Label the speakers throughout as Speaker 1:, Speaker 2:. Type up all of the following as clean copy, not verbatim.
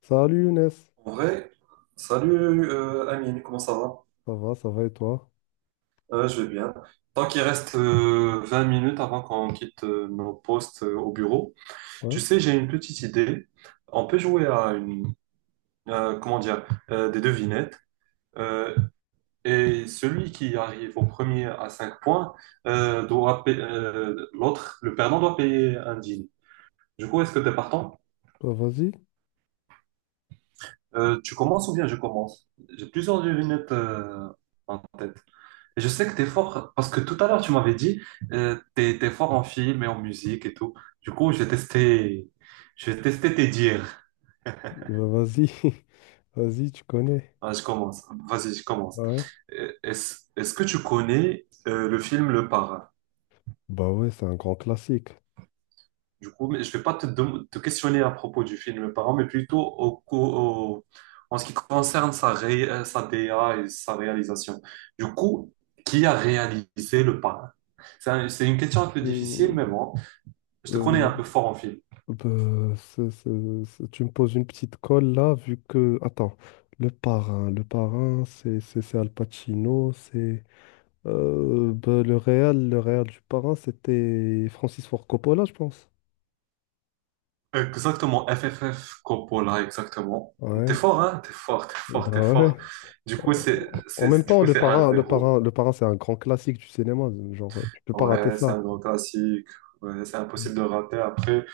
Speaker 1: Salut Younes,
Speaker 2: En vrai, salut Amine, comment ça va?
Speaker 1: ça va et toi?
Speaker 2: Je vais bien. Tant qu'il reste 20 minutes avant qu'on quitte nos postes au bureau,
Speaker 1: Ouais,
Speaker 2: tu sais, j'ai une petite idée. On peut jouer à comment dire, des devinettes. euh, et celui qui arrive au premier à 5 points doit payer, l'autre, le perdant doit payer un dîner. Du coup, est-ce que tu es partant?
Speaker 1: bah vas-y,
Speaker 2: Tu commences ou bien je commence? J'ai plusieurs devinettes en tête. Et je sais que t'es fort parce que tout à l'heure tu m'avais dit t'es fort en film et en musique et tout. Du coup, je vais tester tes dires.
Speaker 1: bah vas-y, vas-y, tu connais.
Speaker 2: Ah, je commence. Vas-y, je commence.
Speaker 1: Ouais,
Speaker 2: Est-ce que tu connais le film Le Parrain?
Speaker 1: bah ouais, c'est un grand classique.
Speaker 2: Du coup, mais je vais pas te questionner à propos du film Le Parrain, mais plutôt au- en ce qui concerne sa DA et sa réalisation. Du coup, qui a réalisé Le Parrain? C'est une question un peu difficile, mais
Speaker 1: Hmm,
Speaker 2: bon, je te connais
Speaker 1: euh,
Speaker 2: un peu fort en film.
Speaker 1: bah, tu me poses une petite colle là, vu que. Attends, le parrain, c'est Al Pacino, c'est. Bah, le réal du parrain, c'était Francis Ford Coppola, je pense.
Speaker 2: Exactement, FFF Coppola, exactement. T'es
Speaker 1: Ouais,
Speaker 2: fort, hein? T'es fort, t'es fort,
Speaker 1: bah
Speaker 2: t'es fort.
Speaker 1: ouais.
Speaker 2: Du coup, c'est,
Speaker 1: En même
Speaker 2: c'est, du
Speaker 1: temps,
Speaker 2: coup,
Speaker 1: De
Speaker 2: c'est un
Speaker 1: Parrain, De
Speaker 2: zéro.
Speaker 1: Parrain, De Parrain, c'est un grand classique du cinéma. Genre, tu peux pas rater
Speaker 2: Ouais, c'est
Speaker 1: ça.
Speaker 2: un grand classique. Ouais, c'est impossible de rater. Après,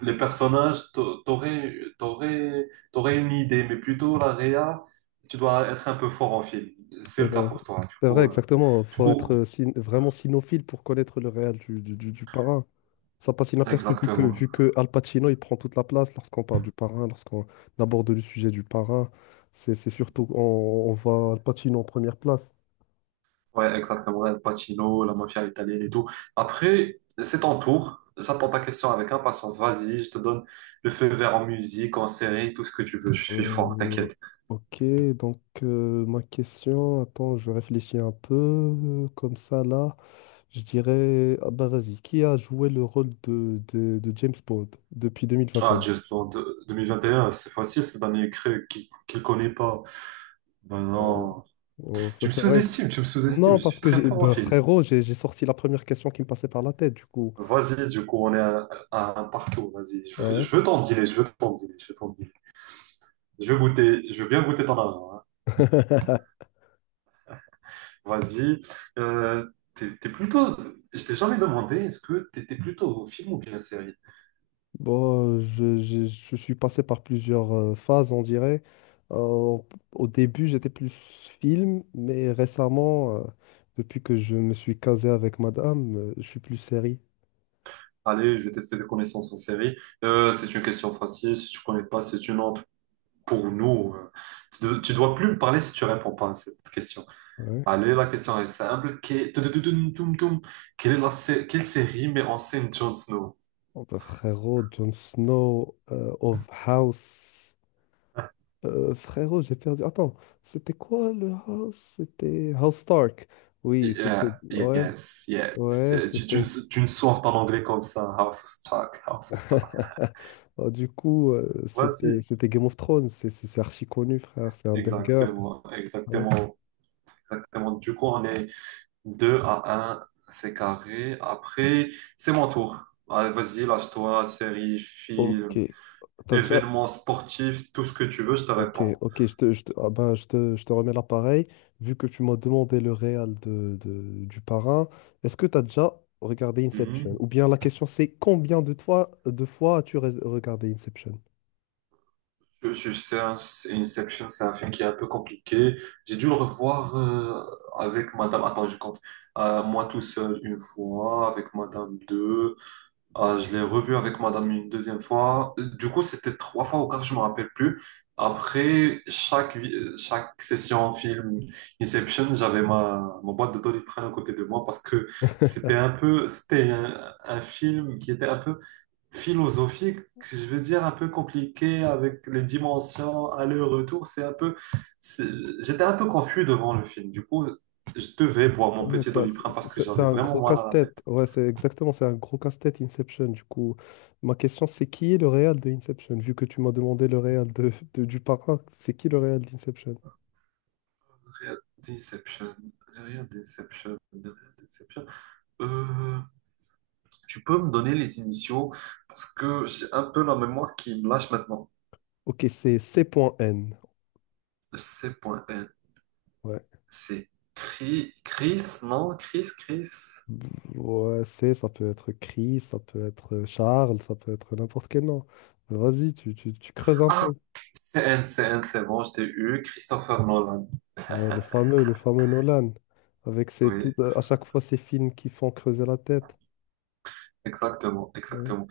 Speaker 2: les personnages, t'aurais une idée, mais plutôt la réa, tu dois être un peu fort en film. C'est
Speaker 1: Eh
Speaker 2: le cas
Speaker 1: ben,
Speaker 2: pour toi. Du
Speaker 1: c'est vrai,
Speaker 2: coup, euh,
Speaker 1: exactement.
Speaker 2: du
Speaker 1: Faut être
Speaker 2: coup,
Speaker 1: vraiment cinéphile pour connaître le réel du Parrain. Ça passe inaperçu
Speaker 2: exactement.
Speaker 1: vu que Al Pacino, il prend toute la place lorsqu'on parle du Parrain, lorsqu'on aborde le sujet du Parrain. C'est surtout, on voit Al Pacino en première place.
Speaker 2: Ouais, exactement. El Pacino, la mafia italienne et tout. Après, c'est ton tour. J'attends ta question avec impatience. Vas-y, je te donne le feu vert en musique, en série, tout ce que tu veux. Je suis fort,
Speaker 1: Euh,
Speaker 2: t'inquiète.
Speaker 1: ok, donc ma question, attends, je réfléchis un peu comme ça là. Je dirais, ah bah vas-y, qui a joué le rôle de James Bond depuis
Speaker 2: Ah,
Speaker 1: 2021?
Speaker 2: Just Blonde 2021, c'est facile, cette année créée qui le connaît pas. Ben
Speaker 1: Ouais.
Speaker 2: non.
Speaker 1: Oh, ça
Speaker 2: Tu me
Speaker 1: c'est vrai.
Speaker 2: sous-estimes, tu me sous-estimes.
Speaker 1: Non,
Speaker 2: Je
Speaker 1: parce
Speaker 2: suis
Speaker 1: que
Speaker 2: très
Speaker 1: j'ai,
Speaker 2: fort en
Speaker 1: bah,
Speaker 2: film.
Speaker 1: frérot, j'ai sorti la première question qui me passait par la tête, du coup.
Speaker 2: Vas-y, du coup, on est à un partout. Vas-y, je veux,
Speaker 1: Ouais.
Speaker 2: je veux t'en dealer, je veux t'en dealer, je veux t'en dealer. Je veux goûter, je veux bien goûter ton argent, hein. Vas-y. Euh, t'es plutôt. Je t'ai jamais demandé, est-ce que t'étais plutôt au film ou bien série?
Speaker 1: Bon, je suis passé par plusieurs phases, on dirait. Euh, Au début, j'étais plus film, mais récemment, depuis que je me suis casé avec madame, je suis plus série.
Speaker 2: Allez, je vais tester tes connaissances en série. C'est une question facile. Si tu connais pas, c'est une honte pour nous. Tu dois plus me parler si tu réponds pas à cette question.
Speaker 1: Ouais.
Speaker 2: Allez, la question est simple. Tudududum, tum, tum. Quelle est la sé- quelle série met en scène Jon Snow?
Speaker 1: Oh bah frérot, Jon Snow, of House. Frérot, j'ai perdu. Attends, c'était quoi le House? C'était House Stark. Oui, c'était.
Speaker 2: Yeah,
Speaker 1: Ouais,
Speaker 2: yes, yes.
Speaker 1: ouais,
Speaker 2: Tu, tu,
Speaker 1: c'était.
Speaker 2: ne- tu ne sors pas en anglais comme ça. House of Stark, House of Stark.
Speaker 1: Oh, du coup,
Speaker 2: Vas-y.
Speaker 1: c'était Game of Thrones, c'est archi connu, frère, c'est un banger.
Speaker 2: Exactement,
Speaker 1: Ouais.
Speaker 2: exactement. Exactement. Du coup, on est 2 à un, c'est carré. Après, c'est mon tour. Allez, vas-y, lâche-toi, série,
Speaker 1: Ok.
Speaker 2: film,
Speaker 1: T'as déjà,
Speaker 2: événement sportif, tout ce que tu veux, je te
Speaker 1: ok,
Speaker 2: réponds.
Speaker 1: ok, ah ben, je te remets l'appareil. Vu que tu m'as demandé le réel du parrain, est-ce que tu as déjà regardé Inception?
Speaker 2: Mhm.
Speaker 1: Ou bien la question c'est combien de, toi, de fois regardé Inception?
Speaker 2: C'est Inception, c'est un film qui est un peu compliqué. J'ai dû le revoir avec Madame. Attends, je compte. Moi tout seul une fois, avec Madame deux, ah, je l'ai revu avec madame une deuxième fois. Du coup, c'était trois fois ou quatre, je me rappelle plus. Après chaque session film Inception, j'avais ma boîte de Doliprane à côté de moi parce que c'était un film qui était un peu philosophique, je veux dire un peu compliqué avec les dimensions, aller-retour. C'est un peu, c'est- J'étais un peu confus devant le film. Du coup, je devais boire mon
Speaker 1: Ouais,
Speaker 2: petit Doliprane parce que
Speaker 1: c'est
Speaker 2: j'avais
Speaker 1: un
Speaker 2: vraiment
Speaker 1: gros
Speaker 2: mal à la
Speaker 1: casse-tête.
Speaker 2: tête.
Speaker 1: Ouais, c'est exactement, c'est un gros casse-tête Inception. Du coup, ma question, c'est qui est le réel de Inception? Vu que tu m'as demandé le réel du parrain, c'est qui le réel d'Inception?
Speaker 2: Regarde Deception. Regarde Deception. Regarde Deception. Euh, tu peux me donner les initiaux parce que j'ai un peu la mémoire qui me lâche maintenant.
Speaker 1: Ok, c'est C.N.
Speaker 2: C.N.
Speaker 1: Ouais.
Speaker 2: C'est Chris, Chris, non? Chris, Chris.
Speaker 1: Ouais, c'est, ça peut être Chris, ça peut être Charles, ça peut être n'importe quel nom. Vas-y, tu creuses un
Speaker 2: Ah,
Speaker 1: peu.
Speaker 2: c'est N, c'est N, c'est bon, je t'ai eu. Christopher Nolan.
Speaker 1: Ouais, le fameux Nolan, avec ses,
Speaker 2: Oui,
Speaker 1: tout, à chaque fois ces films qui font creuser la tête.
Speaker 2: exactement,
Speaker 1: Ouais.
Speaker 2: exactement.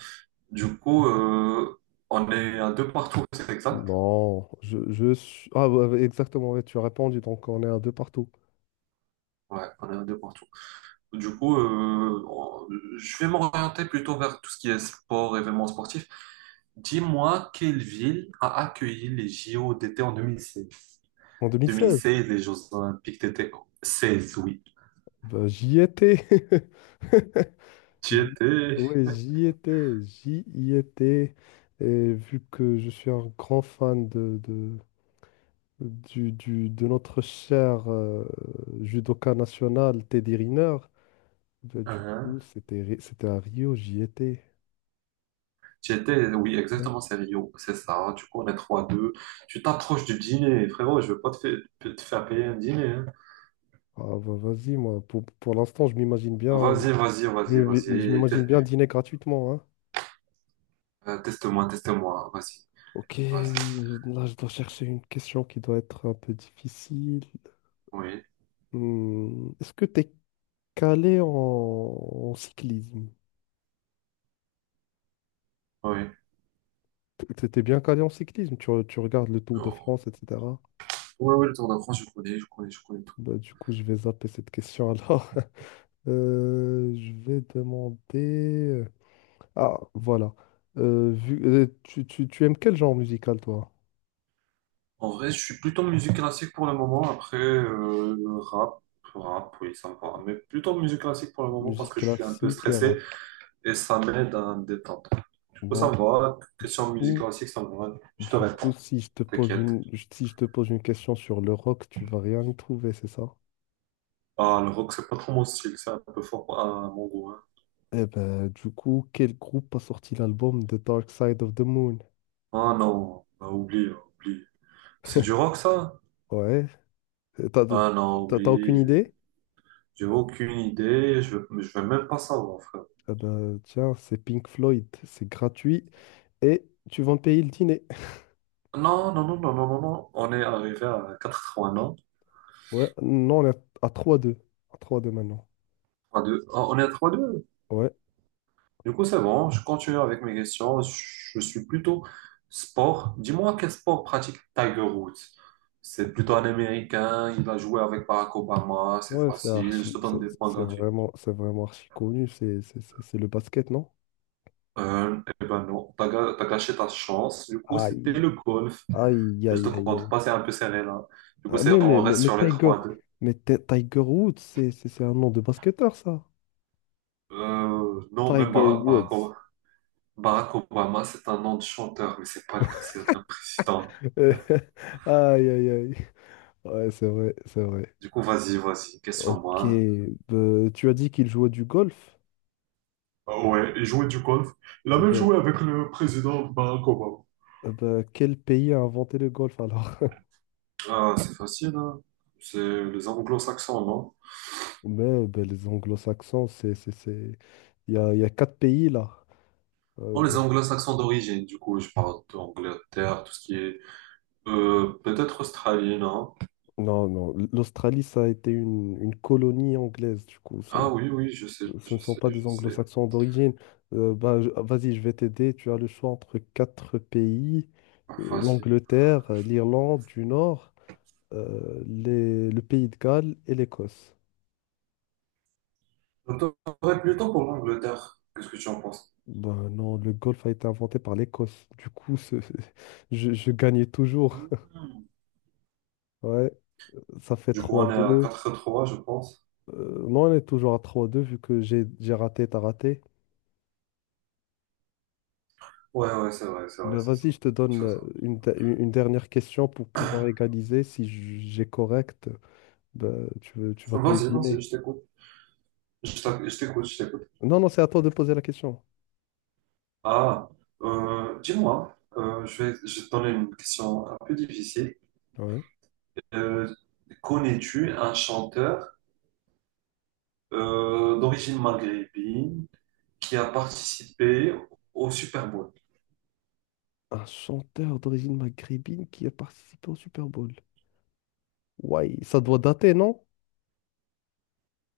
Speaker 2: Du coup, on est à deux partout, c'est exact?
Speaker 1: Non, je suis... Ah, ouais, ouais, exactement, ouais, tu as répondu, donc on est à deux partout.
Speaker 2: Ouais, on est à deux partout. Du coup, je vais m'orienter plutôt vers tout ce qui est sport, événements sportifs. Dis-moi quelle ville a accueilli les JO d'été en 2016.
Speaker 1: En 2016,
Speaker 2: 2016, les Jeux Olympiques d'été 16, oui.
Speaker 1: bah, j'y étais.
Speaker 2: J'y
Speaker 1: J'y-
Speaker 2: étais,
Speaker 1: Oui, j'y étais, j'y y étais. Et vu que je suis un grand fan de notre cher judoka national, Teddy Riner, bah, du
Speaker 2: hein.
Speaker 1: coup, c'était à Rio, j'y étais.
Speaker 2: J'y étais, oui,
Speaker 1: Ouais.
Speaker 2: exactement, c'est Rio. C'est ça. Du coup, on est 3-2. Tu t'approches du dîner, frérot. Je veux pas te faire payer un dîner, hein.
Speaker 1: Ah, bah, vas-y, moi, pour l'instant, je m'imagine bien,
Speaker 2: Vas-y, vas-y, vas-y,
Speaker 1: je
Speaker 2: vas-y.
Speaker 1: m'imagine bien dîner gratuitement, hein.
Speaker 2: Teste-moi, teste-moi. Vas-y,
Speaker 1: Ok,
Speaker 2: vas-y.
Speaker 1: là je dois chercher une question qui doit être un peu difficile.
Speaker 2: Oui,
Speaker 1: Est-ce que tu es calé en cyclisme?
Speaker 2: oui.
Speaker 1: Tu étais bien calé en cyclisme, tu regardes le Tour de
Speaker 2: Non.
Speaker 1: France, etc.
Speaker 2: Oui, oui, le Tour de France, je connais, je connais, je connais.
Speaker 1: Bah, du coup, je vais zapper cette question alors. Je vais Ah, voilà. Tu aimes quel genre musical, toi?
Speaker 2: En vrai, je suis plutôt musique classique pour le moment. Après, rap, rap, oui, ça me va. Mais plutôt musique classique pour le moment parce
Speaker 1: Musique
Speaker 2: que je suis un peu
Speaker 1: classique et rap.
Speaker 2: stressé et ça m'aide à me détendre. Du coup, ça
Speaker 1: Donc,
Speaker 2: me va.
Speaker 1: du
Speaker 2: Question de musique
Speaker 1: coup,
Speaker 2: classique, ça me va. Je te
Speaker 1: Du coup,
Speaker 2: réponds,
Speaker 1: si je te pose
Speaker 2: t'inquiète.
Speaker 1: une, si je te pose une question sur le rock, tu vas rien y trouver, c'est ça?
Speaker 2: Ah, le rock, c'est pas trop mon style, c'est un peu fort à mon goût, hein.
Speaker 1: Eh ben, du coup, quel groupe a sorti l'album The Dark Side of the Moon?
Speaker 2: Ah non, bah, oublie, oublie. C'est du rock, ça?
Speaker 1: Ouais, t'as,
Speaker 2: Ah non,
Speaker 1: t'as aucune
Speaker 2: oublie.
Speaker 1: idée?
Speaker 2: J'ai aucune idée, je vais même pas savoir, frère.
Speaker 1: Eh ben, tiens, c'est Pink Floyd, c'est gratuit et tu vas me payer le dîner.
Speaker 2: Non, non, non, non, non, non, non. On est arrivé à 80 ans.
Speaker 1: Ouais, non, on est à 3-2. À 3-2 maintenant.
Speaker 2: 3-2. Ah, on est à 3-2.
Speaker 1: Ouais.
Speaker 2: Du coup, c'est bon. Je continue avec mes questions. Je suis plutôt sport. Dis-moi quel sport pratique Tiger Woods. C'est plutôt un Américain. Il a joué avec Barack Obama. C'est
Speaker 1: Ouais, c'est
Speaker 2: facile. Je
Speaker 1: archi,
Speaker 2: te
Speaker 1: c'est
Speaker 2: donne des points
Speaker 1: c'est
Speaker 2: gratuits.
Speaker 1: vraiment, c'est vraiment archi connu, c'est le basket, non?
Speaker 2: Eh ben non. T'as gâché ta chance. Du coup, c'était
Speaker 1: Aïe,
Speaker 2: le golf.
Speaker 1: aïe,
Speaker 2: Je te
Speaker 1: aïe, aïe,
Speaker 2: compte
Speaker 1: aïe.
Speaker 2: pas. C'est un peu serré là. Du coup,
Speaker 1: Ah,
Speaker 2: c'est, on reste sur les 3-2.
Speaker 1: Tiger Woods, c'est un nom de basketteur, ça.
Speaker 2: Non, même
Speaker 1: Tiger
Speaker 2: Barack, Barack
Speaker 1: Woods.
Speaker 2: O- Barack Obama, c'est un nom de chanteur, mais c'est pas le cas. C'est un président.
Speaker 1: Aïe, aïe, aïe. Ouais, c'est vrai, c'est vrai.
Speaker 2: Du coup, vas-y, vas-y,
Speaker 1: Ok,
Speaker 2: question-moi.
Speaker 1: bah, tu as dit qu'il jouait du golf.
Speaker 2: Ah, ouais, et jouer du golf. Il a
Speaker 1: Ah
Speaker 2: même
Speaker 1: bah-
Speaker 2: joué avec le président Koba.
Speaker 1: ah bah, quel pays a inventé le golf alors?
Speaker 2: Ah, c'est facile, hein. C'est les anglo-saxons, non?
Speaker 1: Ben bah, les anglo-saxons. Il y a quatre pays là.
Speaker 2: Non,
Speaker 1: Bah,
Speaker 2: les anglo-saxons d'origine, du coup, je parle d'Angleterre, tout ce qui est... Peut-être Australie, non?
Speaker 1: non, non, l'Australie, ça a été une colonie anglaise, du coup.
Speaker 2: Ah oui, oui, je sais,
Speaker 1: Ce ne
Speaker 2: je
Speaker 1: sont
Speaker 2: sais,
Speaker 1: pas des
Speaker 2: je sais.
Speaker 1: anglo-saxons d'origine. Ah, vas-y, je vais t'aider. Tu as le choix entre quatre pays,
Speaker 2: Ah, vas-y.
Speaker 1: l'Angleterre, l'Irlande du Nord, le pays de Galles et l'Écosse.
Speaker 2: Donc, t'aurais plutôt pour l'Angleterre. Qu'est-ce que tu en penses?
Speaker 1: Ben non, le golf a été inventé par l'Écosse. Du coup, je gagnais toujours.
Speaker 2: Hmm.
Speaker 1: Ouais, ça fait
Speaker 2: Du coup, on est à
Speaker 1: 3-2.
Speaker 2: 4-3, je pense.
Speaker 1: Non, on est toujours à 3-2 vu que j'ai raté, t'as raté.
Speaker 2: Ouais, ouais, c'est vrai, c'est vrai,
Speaker 1: Ben
Speaker 2: c'est ça.
Speaker 1: vas-y, je te donne
Speaker 2: C'est ça.
Speaker 1: une, de- une dernière question pour pouvoir égaliser si j- j'ai correct. Bah, tu vas payer le
Speaker 2: Vas-y, vas-y,
Speaker 1: dîner.
Speaker 2: je t'écoute. Je t'écoute, je t'écoute.
Speaker 1: Non, non, c'est à toi de poser la question.
Speaker 2: Ah, dis-moi, je vais te donner une question un peu difficile.
Speaker 1: Ouais.
Speaker 2: Euh, Connais-tu un chanteur d'origine maghrébine qui a participé au Super Bowl?
Speaker 1: Un chanteur d'origine maghrébine qui a participé au Super Bowl. Ouais, ça doit dater, non?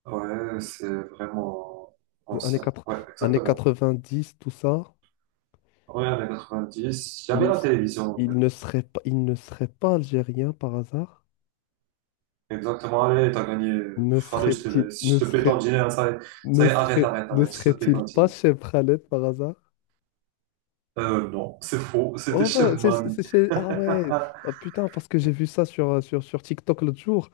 Speaker 2: Ouais, c'est vraiment
Speaker 1: Années
Speaker 2: ancien. Ouais, exactement.
Speaker 1: 4 années dix tout ça.
Speaker 2: Ouais, années 90. Il y
Speaker 1: Il
Speaker 2: avait
Speaker 1: ne,
Speaker 2: la
Speaker 1: s-
Speaker 2: télévision, en fait.
Speaker 1: il ne serait pas algérien par hasard?
Speaker 2: Exactement. Allez, t'as gagné.
Speaker 1: Ne
Speaker 2: Allez, je te
Speaker 1: serait-il,
Speaker 2: laisse. Je
Speaker 1: ne
Speaker 2: te paie ton
Speaker 1: serait,
Speaker 2: dîner, hein. Ça
Speaker 1: ne
Speaker 2: y est, arrête,
Speaker 1: serait,
Speaker 2: arrête,
Speaker 1: Ne
Speaker 2: arrête. Je te paie ton
Speaker 1: serait-il pas
Speaker 2: dîner.
Speaker 1: chez Khaled par hasard?
Speaker 2: Non, c'est faux. C'était
Speaker 1: Oh,
Speaker 2: Chef
Speaker 1: ben, c'est
Speaker 2: Mami.
Speaker 1: chez. Ah ouais,
Speaker 2: Ah,
Speaker 1: ah, putain, parce que j'ai vu ça sur TikTok l'autre jour.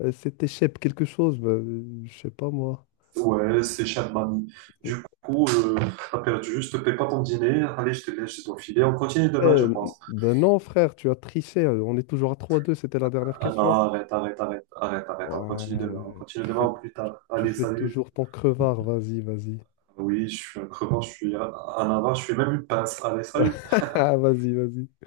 Speaker 1: C'était Shep quelque chose, ben, je sais pas moi.
Speaker 2: ouais, c'est cher de mamie. Du coup, t'as perdu, je te paie pas ton dîner. Allez, je te laisse, je dois filer. On continue demain, je
Speaker 1: Eh,
Speaker 2: pense.
Speaker 1: ben non, frère, tu as triché. On est toujours à 3-2, c'était la dernière
Speaker 2: Ah non,
Speaker 1: question.
Speaker 2: arrête, arrête, arrête, arrête, arrête. On
Speaker 1: Ouais,
Speaker 2: continue
Speaker 1: tu
Speaker 2: demain
Speaker 1: fais,
Speaker 2: ou plus tard.
Speaker 1: tu
Speaker 2: Allez,
Speaker 1: fais
Speaker 2: salut.
Speaker 1: toujours ton crevard, vas-y, vas-y.
Speaker 2: Oui, je suis un crevant, je suis un avare, je suis même une pince. Allez, salut.
Speaker 1: Vas-y, vas-y.